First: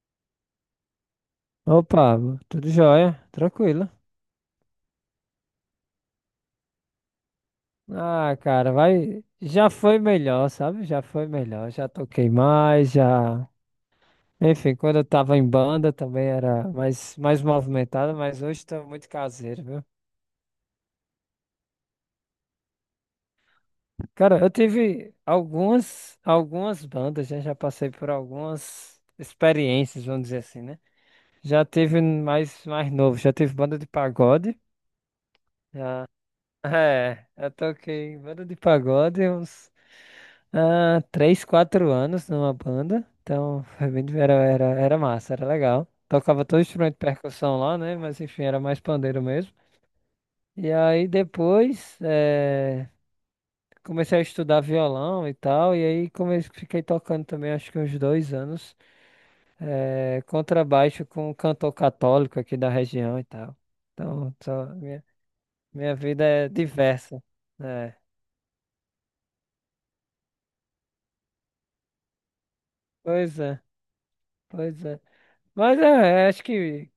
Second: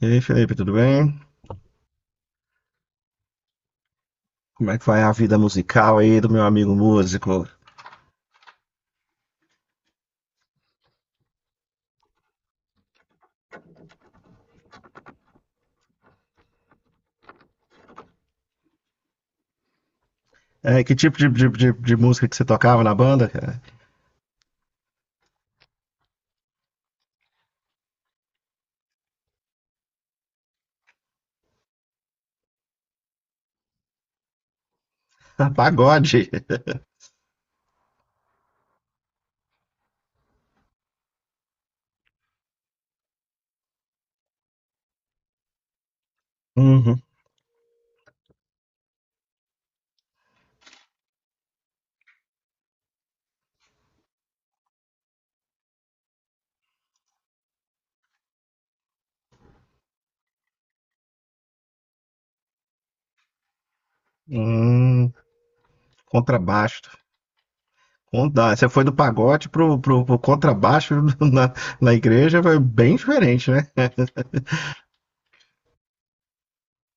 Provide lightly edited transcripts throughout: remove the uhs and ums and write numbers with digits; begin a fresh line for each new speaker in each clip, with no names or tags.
E aí, Felipe, tudo bem?
Opa, tudo jóia, tranquilo.
Como é que vai a vida musical aí do meu amigo músico?
Ah, cara, vai. Já foi melhor, sabe? Já foi melhor. Já toquei mais, já. Enfim, quando eu tava em banda também era mais movimentado, mas hoje tô muito caseiro, viu?
Que tipo de música que você tocava na banda, cara?
Cara, eu tive algumas bandas, já passei por algumas experiências, vamos dizer assim, né? Já tive mais novo, já tive banda de pagode. Já...
Pagode.
É, eu toquei em banda de pagode uns, 3, 4 anos numa banda. Então, foi bem, era massa, era legal. Tocava todo instrumento de
Uhum.
percussão lá, né? Mas enfim, era mais pandeiro mesmo. E aí depois, comecei a estudar violão e tal. E aí comecei, fiquei tocando também, acho que uns 2 anos, contrabaixo com um cantor católico aqui da região e tal. Então,
Hum,
minha vida é
contrabaixo.
diversa. É,
Você foi do pagode pro contrabaixo na, na igreja, foi bem
pois
diferente,
é,
né?
pois é. Mas é, acho que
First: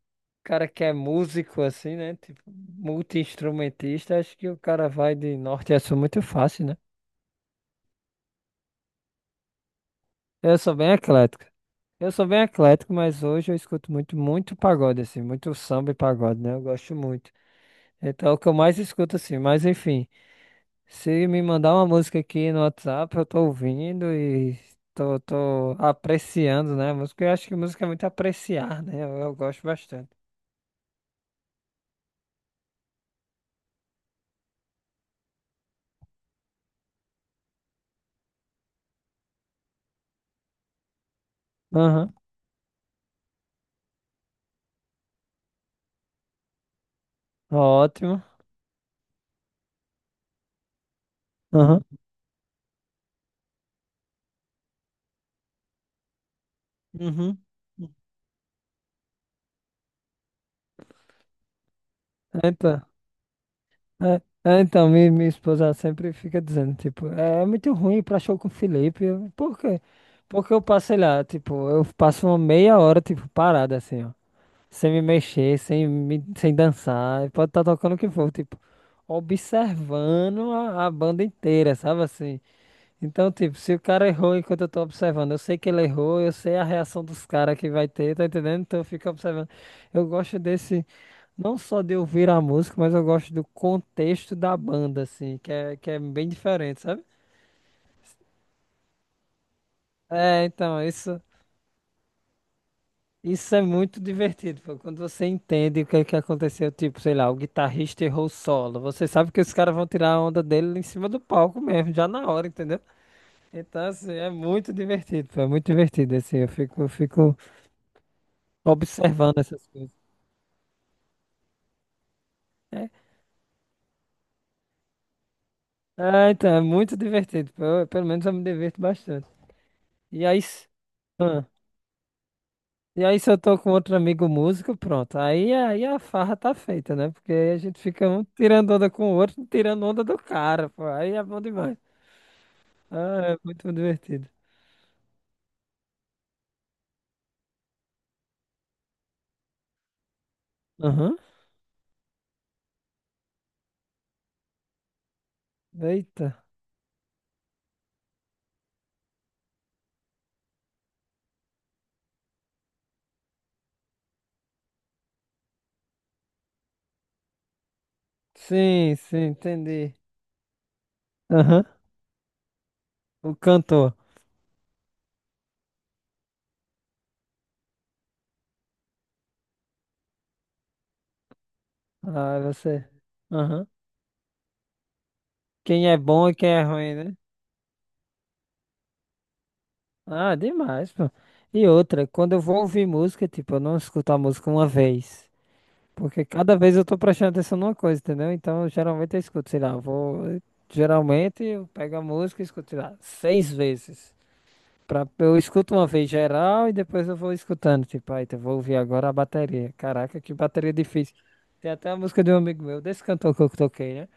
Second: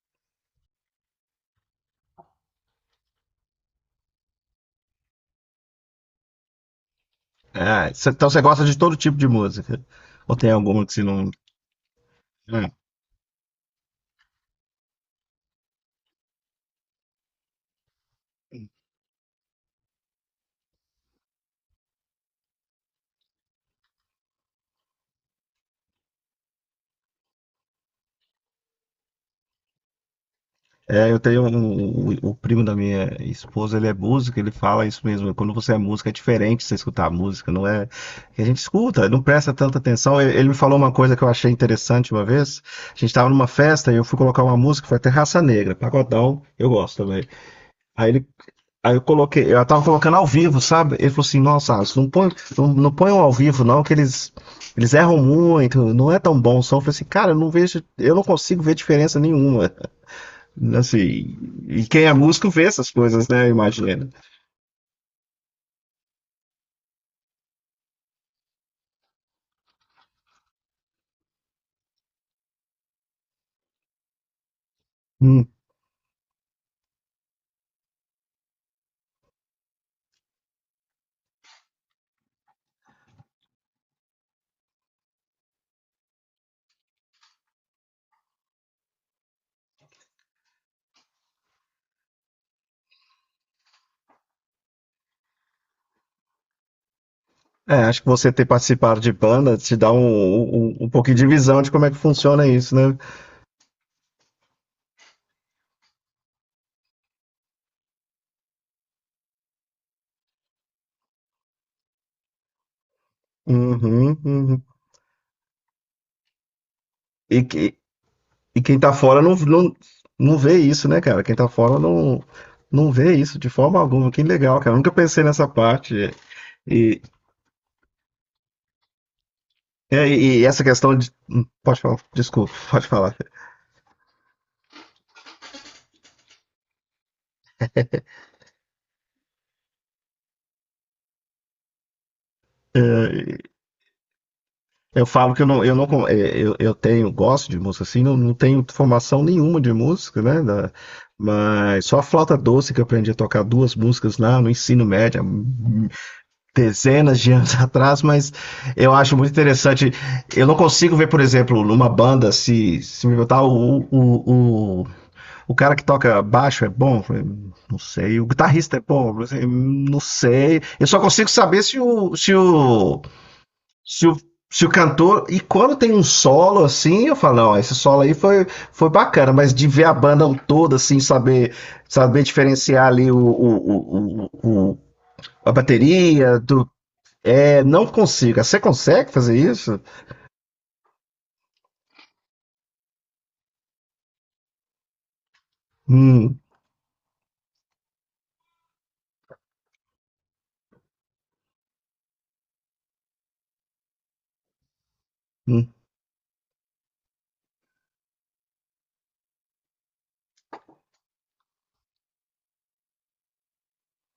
cara que é músico assim, né? Tipo, multi-instrumentista, acho que o cara vai de norte a sul muito fácil, né?
Ah, então você gosta de todo tipo de música? Ou tem
Eu sou
alguma
bem
que você não.
eclético. Eu sou bem
Né?
eclético, mas hoje eu escuto muito, muito pagode, assim, muito samba e pagode, né? Eu gosto muito. Então é o que eu mais escuto, assim, mas enfim, se me mandar uma música aqui no WhatsApp, eu tô ouvindo e tô apreciando, né? A música, eu acho que música é muito apreciar, né? Eu gosto bastante.
É, eu tenho o primo da minha esposa, ele é músico, ele fala isso mesmo. Quando você é músico, é diferente você escutar a música, não é? Que a gente escuta, não presta tanta atenção. Ele me falou uma coisa que eu achei interessante
Aham.
uma vez. A gente estava numa festa e eu fui colocar uma música, foi até Raça Negra, pagodão, eu gosto também. Aí
Ótimo.
ele. Aí eu coloquei, eu tava colocando ao vivo, sabe? Ele falou assim, nossa,
Aham.
Alisson, não põe, não ponham ao vivo, não, que eles erram muito, não é tão bom o som. Eu falei assim, cara, eu
Uhum.
não vejo, eu não consigo ver diferença nenhuma. Assim, e quem é
É,
músico vê
Então,
essas coisas, né? Imagina.
é, minha esposa sempre fica dizendo, tipo, é muito ruim ir pra show com o Felipe. Por quê? Porque eu passo, sei lá, tipo, eu passo uma meia hora, tipo, parada assim, ó. Sem me
Hum.
mexer, sem dançar. Pode estar tocando o que for, tipo, observando a banda inteira, sabe assim? Então, tipo, se o cara errou enquanto eu tô observando, eu sei que ele errou, eu sei a reação dos caras que vai ter, tá entendendo? Então eu fico observando. Eu gosto desse, não só de ouvir a música, mas eu gosto do contexto da banda, assim, que é bem diferente, sabe?
É, acho que você ter participado de banda te dá um,
É,
um,
então,
um pouquinho
isso,
de visão de como é que funciona isso, né?
isso é muito divertido, pô. Quando você entende o que é que aconteceu, tipo, sei lá, o guitarrista errou o solo, você sabe que os caras vão tirar a onda dele em cima do palco mesmo, já na hora, entendeu? Então, assim,
Uhum,
é
uhum.
muito divertido, pô, é muito divertido, assim, eu fico
E, que- e quem tá fora não,
observando essas
não,
coisas.
não vê isso, né, cara? Quem tá fora não,
É,
não vê isso de forma alguma. Que legal, cara. Eu nunca pensei nessa parte.
então, é muito
E,
divertido. Pelo menos eu me diverto bastante. E aí,
e essa
se-
questão de.
ah,
Pode falar, desculpa, pode
e
falar.
aí se eu tô com outro amigo músico, pronto. Aí a farra tá feita, né? Porque aí a gente fica um tirando onda com o outro, tirando onda do cara, pô. Aí é bom demais. Ah, é muito divertido.
Eu falo que eu não, con- eh, eu tenho, gosto de música assim, não tenho formação nenhuma de música, né?
Aham.
Mas só a flauta doce que eu aprendi a tocar duas músicas lá no ensino médio, há
Eita.
dezenas de anos atrás, mas eu acho muito interessante. Eu não consigo ver, por exemplo, numa banda, se me botar o cara que toca baixo é bom, não sei, o guitarrista é
Sim,
bom,
sim, entendi.
não sei. Eu só consigo saber
Aham.
se o
O cantor.
se o, se o cantor. E quando tem um solo assim, eu falo, não, esse solo foi bacana, mas de ver a banda toda, assim, saber, saber
Ah, é
diferenciar
você.
ali
Aham.
a
Quem é bom e
bateria
quem é
do.
ruim, né?
É, não consigo. Você consegue fazer isso?
Ah, demais, pô. E outra, quando eu vou ouvir música, tipo, eu não escuto a música uma vez. Porque
Hum,
cada vez eu tô prestando atenção numa coisa, entendeu? Então, geralmente eu escuto, sei lá, eu vou. Geralmente eu pego a música e escuto, sei lá, seis vezes. Pra, eu
hum.
escuto uma vez geral e depois eu vou escutando. Tipo, aí, eu vou ouvir agora a bateria. Caraca, que bateria difícil. Tem até a música de um amigo meu, desse cantor que eu toquei, né?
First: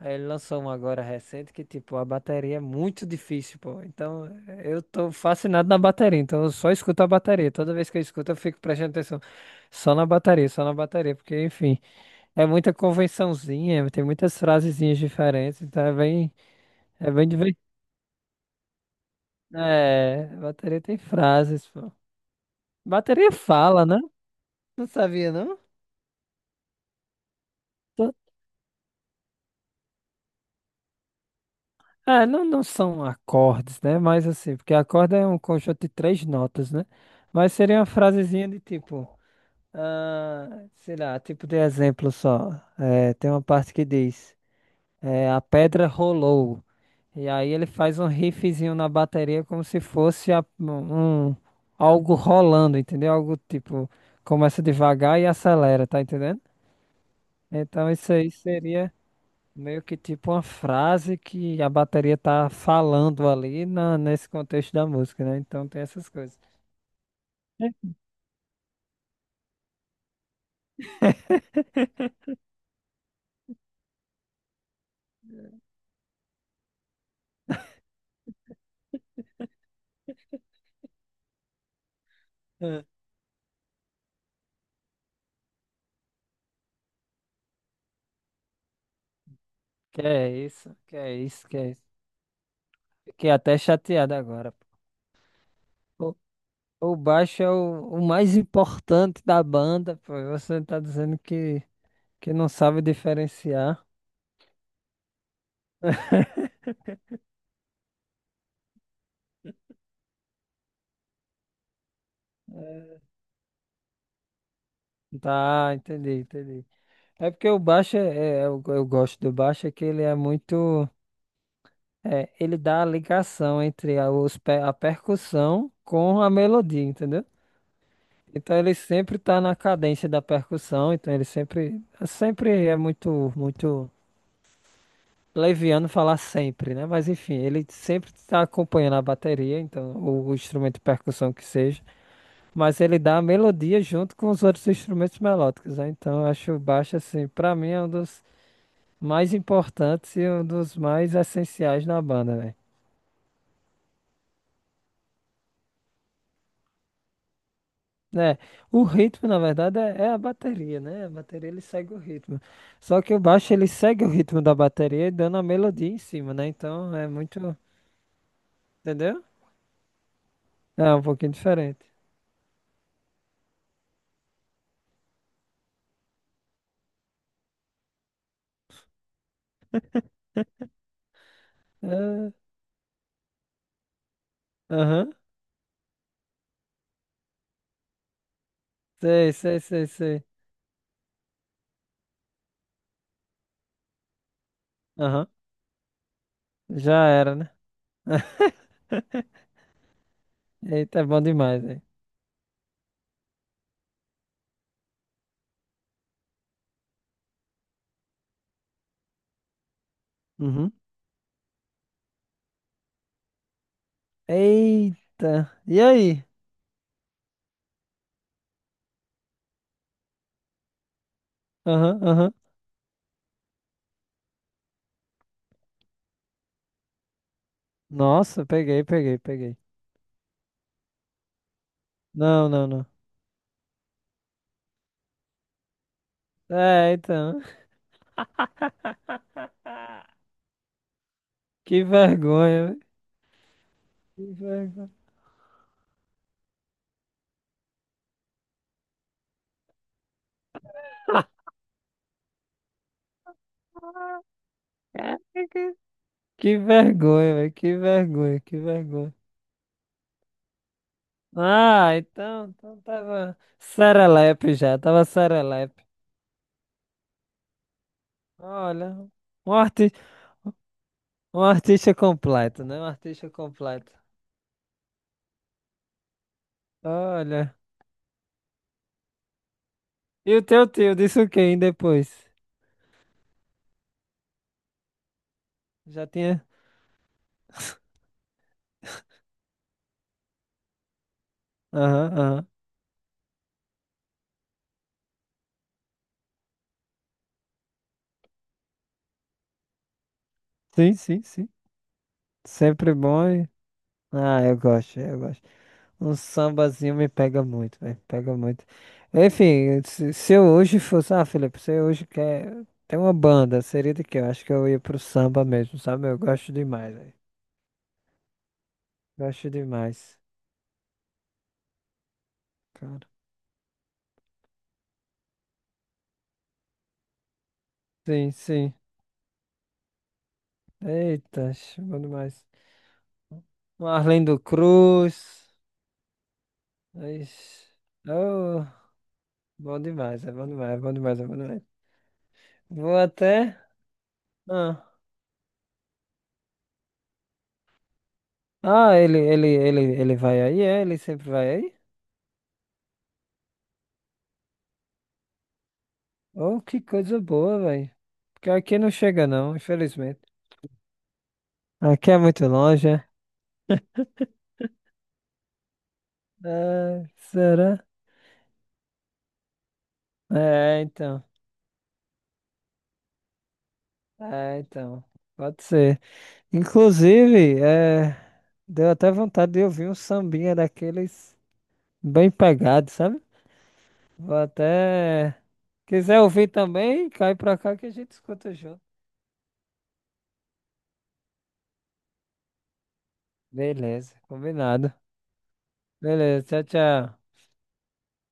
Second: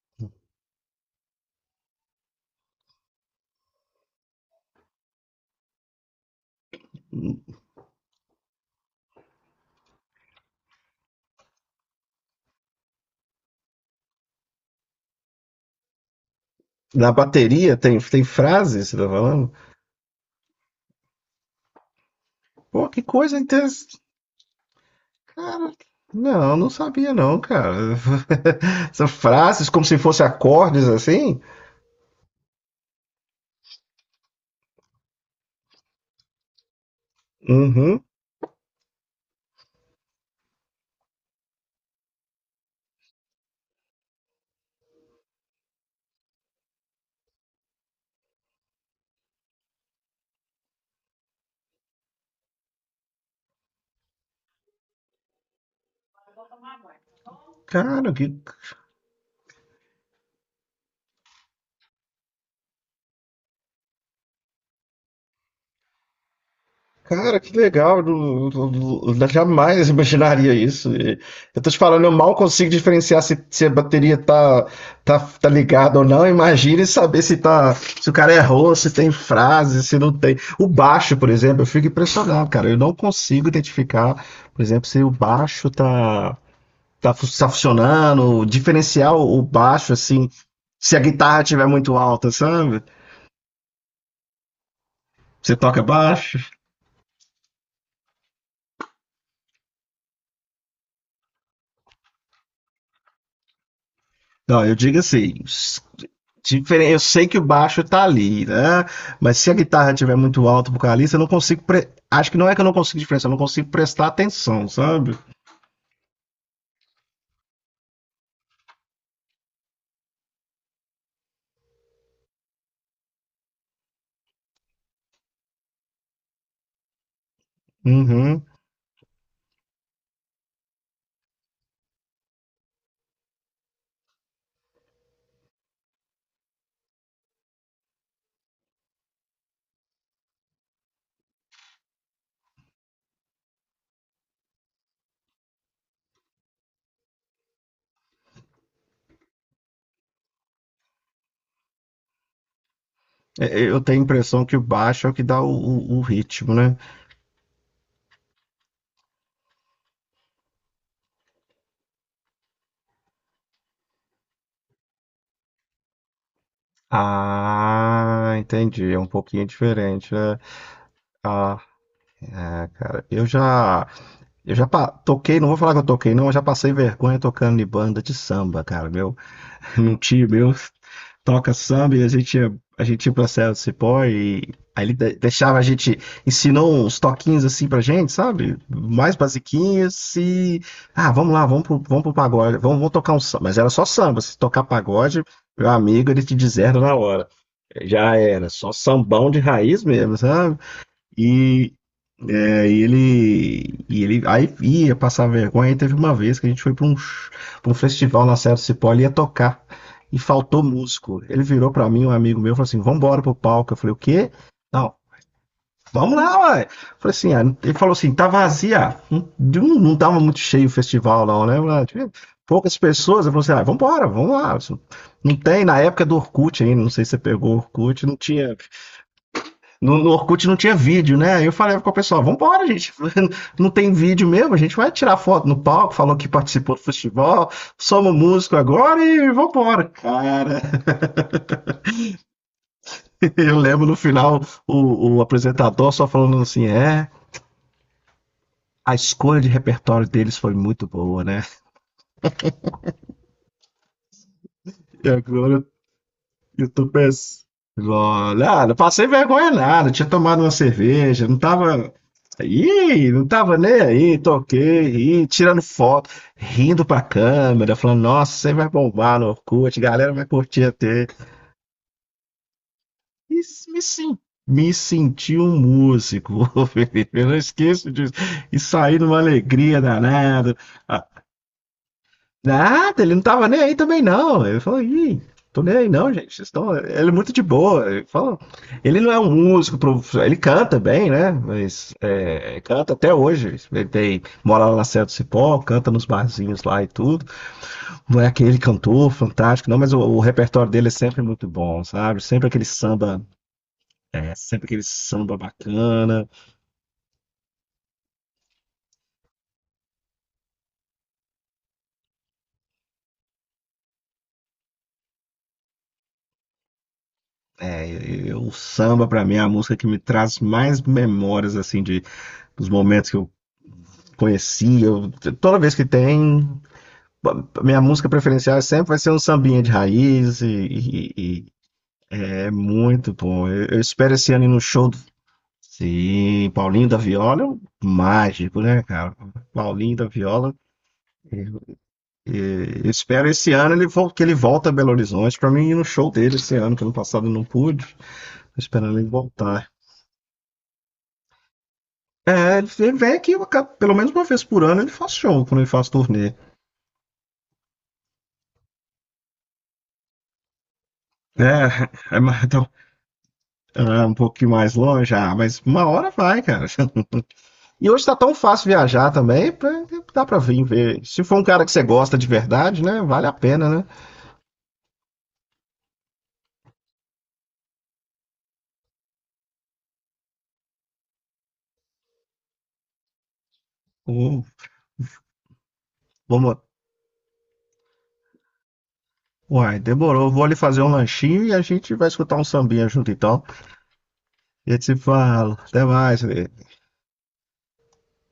Aí ele lançou um agora recente que, tipo, a bateria é muito difícil, pô. Então, eu tô fascinado na bateria. Então, eu só escuto a bateria. Toda vez que eu escuto, eu fico prestando atenção só na bateria, só na bateria. Porque, enfim, é muita convençãozinha, tem muitas frasezinhas diferentes. Então, é bem, é
Na
bem divertido.
bateria tem, tem frase, você tá falando?
É, bateria tem frases, pô.
Pô, que
Bateria
coisa
fala,
interessante.
né? Não sabia, não?
Cara, não, não sabia não, cara.
Tô-
São frases como se fossem acordes assim?
É, não, não são acordes, né? Mas assim, porque acorde é um conjunto de três notas, né? Mas seria uma
Uhum.
frasezinha de tipo. Ah, sei lá, tipo de exemplo só. É, tem uma parte que diz: é, a pedra rolou. E aí ele faz um riffzinho na bateria como se fosse um, algo rolando, entendeu? Algo tipo, começa devagar e acelera, tá entendendo? Então
Cara,
isso
que
aí seria meio que tipo uma frase que a bateria tá falando ali nesse contexto da música, né? Então tem essas coisas.
Cara, que legal, jamais imaginaria isso. E eu tô te falando, eu mal consigo diferenciar se, se a bateria tá, tá, tá ligada ou não. Imagine saber se tá, se o cara errou, se tem frase, se não tem. O baixo, por exemplo, eu fico impressionado, cara. Eu
É.
não consigo identificar, por exemplo, se o baixo tá, tá, fu- tá funcionando, diferenciar o baixo,
Que
assim,
é isso,
se
que
a
é
guitarra
isso, que
estiver
é isso.
muito alta, sabe?
Fiquei até chateado agora.
Você toca
O,
baixo?
o baixo é o mais importante da banda, pô. Você tá dizendo que não sabe diferenciar.
Não, eu digo assim. Diferen. Eu sei que o baixo tá ali, né? Mas se a guitarra estiver muito alto pro vocalista, eu não consigo. Acho que não é que eu não consigo diferenciar, eu não consigo prestar atenção, sabe?
Tá, entendi, entendi. É porque o baixo, eu gosto do baixo, é que ele é muito. Ele dá a ligação entre a percussão com a melodia, entendeu?
Uhum.
Então ele sempre tá na cadência da percussão, então ele sempre é muito, muito. Leviano falar sempre, né? Mas enfim, ele sempre está acompanhando a bateria, então, ou o instrumento de percussão que seja, mas ele dá a melodia junto com os outros instrumentos melódicos, né? Então, eu acho o baixo, assim, pra mim é um dos mais importantes e um dos mais essenciais na banda, velho.
Eu tenho a impressão que o baixo é o que dá o ritmo, né?
Né? É, o ritmo, na verdade, é a bateria, né? A bateria ele segue o ritmo. Só que o baixo ele segue o ritmo da bateria e dando a melodia em cima, né? Então é muito,
Ah, entendi. É um
entendeu?
pouquinho diferente, né?
É um pouquinho
Ah,
diferente.
é, cara. Toquei, não vou falar que eu toquei, não, eu já passei vergonha tocando em banda de samba, cara, meu. Num tio meu. Toca samba e
É,
a gente ia pra Serra do Cipó e aí ele
aham.
deixava a gente, ensinou uns toquinhos assim pra gente, sabe? Mais
Sei, sei, sei,
basiquinhos
sei.
e, ah, vamos lá, vamos pro pagode, vamos, vamos tocar um samba. Mas era só samba, se tocar pagode,
Aham.
meu amigo, ele te deserda na
Já
hora.
era, né?
Já era, só sambão de raiz mesmo, sabe?
Eita, é bom demais,
E,
velho.
e ele, e ele aí ia passar vergonha. Aí teve uma vez que a gente foi para pra um festival na Serra do Cipó, ele ia tocar e faltou
Uhum.
músico. Ele virou para mim, um amigo meu, falou assim: vamos embora pro palco. Eu falei: o quê? Não,
Eita. E
vamos
aí?
lá, ué. Eu Falei assim: ah, ele falou assim: tá vazia. Não, não tava muito cheio o festival, não, né? Lá
Aham,
tinha
aham.
poucas pessoas. Eu falei assim: ah, vamos embora, vamos lá. Isso Não tem, na época do Orkut ainda, não sei se você pegou o Orkut, não
Nossa,
tinha
peguei, peguei, peguei.
no Orkut não tinha vídeo, né? Aí eu falei com o pessoal,
Não,
vambora,
não, não.
gente. Não tem vídeo mesmo, a gente vai tirar foto no palco, falou que participou do
É, então.
festival, somos músico agora e vambora. Cara,
Que vergonha, velho.
eu lembro no
Que
final
vergonha.
o apresentador só falando assim, é, a escolha de repertório deles foi muito boa, né? E agora
Caraca. Que
eu tô
vergonha,
pensando.
velho. Que vergonha,
Olha,
que
ah, não passei
vergonha.
vergonha nada, tinha tomado uma cerveja, não tava.
Ah, então
Ih, não
tava
tava nem aí,
serelepe já, tava
toquei, ih, tirando
serelepe.
foto, rindo pra câmera, falando, nossa, você vai
Olha,
bombar no
um
Orkut, a galera vai curtir até.
Um artista completo, né? Um artista
E s- me,
completo.
sen- Me senti um músico, ô Felipe, eu não
Olha.
esqueço disso. E saí numa alegria
E o
danada.
teu tio disse o que aí depois?
Nada, ele não tava nem aí também, não. Ele falou, ih, tô nem aí
Já
não, gente.
tinha.
Vocês estão... Ele é muito de boa. Ele falou, ele não é um músico, ele canta bem, né? Mas
Aham, aham.
é, canta até hoje. Ele tem, mora lá na Serra do Cipó, canta nos barzinhos lá e tudo. Não é aquele cantor fantástico, não, mas o repertório dele é
Sim,
sempre
sim,
muito
sim.
bom, sabe? Sempre aquele
Sempre
samba.
bom.
É,
Ah, eu
sempre aquele
gosto, eu
samba
gosto. Um
bacana.
sambazinho me pega muito, velho. Pega muito. Enfim, se eu hoje fosse. Ah, Felipe, se eu hoje quer ter uma banda, seria de quê? Eu acho que eu ia pro samba mesmo, sabe? Eu gosto demais, velho.
É, e o samba, pra mim, é a
Gosto
música que me
demais,
traz mais memórias, assim, de, dos
cara.
momentos que eu conhecia. Toda vez que tem, minha música
Sim,
preferencial
sim.
sempre vai ser um sambinha de raiz e
Eita, bom demais.
é muito bom. Eu
Um
espero esse
Arlindo
ano ir no show do
Cruz.
sim, Paulinho da Viola é um
Mas.
mágico,
Oh,
né, cara?
bom
Paulinho da
demais, é bom
Viola.
demais, é bom demais, é bom demais.
E eu
Vou
espero esse
até.
ano ele que ele volta a
Ah,
Belo Horizonte para mim ir no show dele esse ano, que ano passado eu não pude. Tô
ah
esperando ele
ele, ele,
voltar.
ele, ele vai aí, é? Ele sempre vai aí?
É, ele ele vem aqui eu pelo menos uma vez por ano ele faz show quando ele faz turnê.
Oh, que coisa boa, velho. Porque aqui não chega, não, infelizmente. Aqui
É,
é muito
então
longe, é?
ah, um pouquinho mais longe, ah, mas uma hora vai, cara.
Ah, será?
E hoje tá tão fácil viajar também, dá pra vir
É,
ver.
então.
Se for um cara que você gosta de verdade, né? Vale a pena, né?
É, então. Pode ser. Inclusive, é. Deu até vontade de ouvir um sambinha daqueles bem pegados, sabe? Vou
Hum,
até. Quiser ouvir
vamos.
também, cai pra cá que a gente escuta junto.
Uai, demorou. Vou ali fazer um lanchinho e a gente vai escutar um sambinha junto então.
Beleza,
E a gente
combinado.
se fala. Até mais, né
Beleza, tchau, tchau.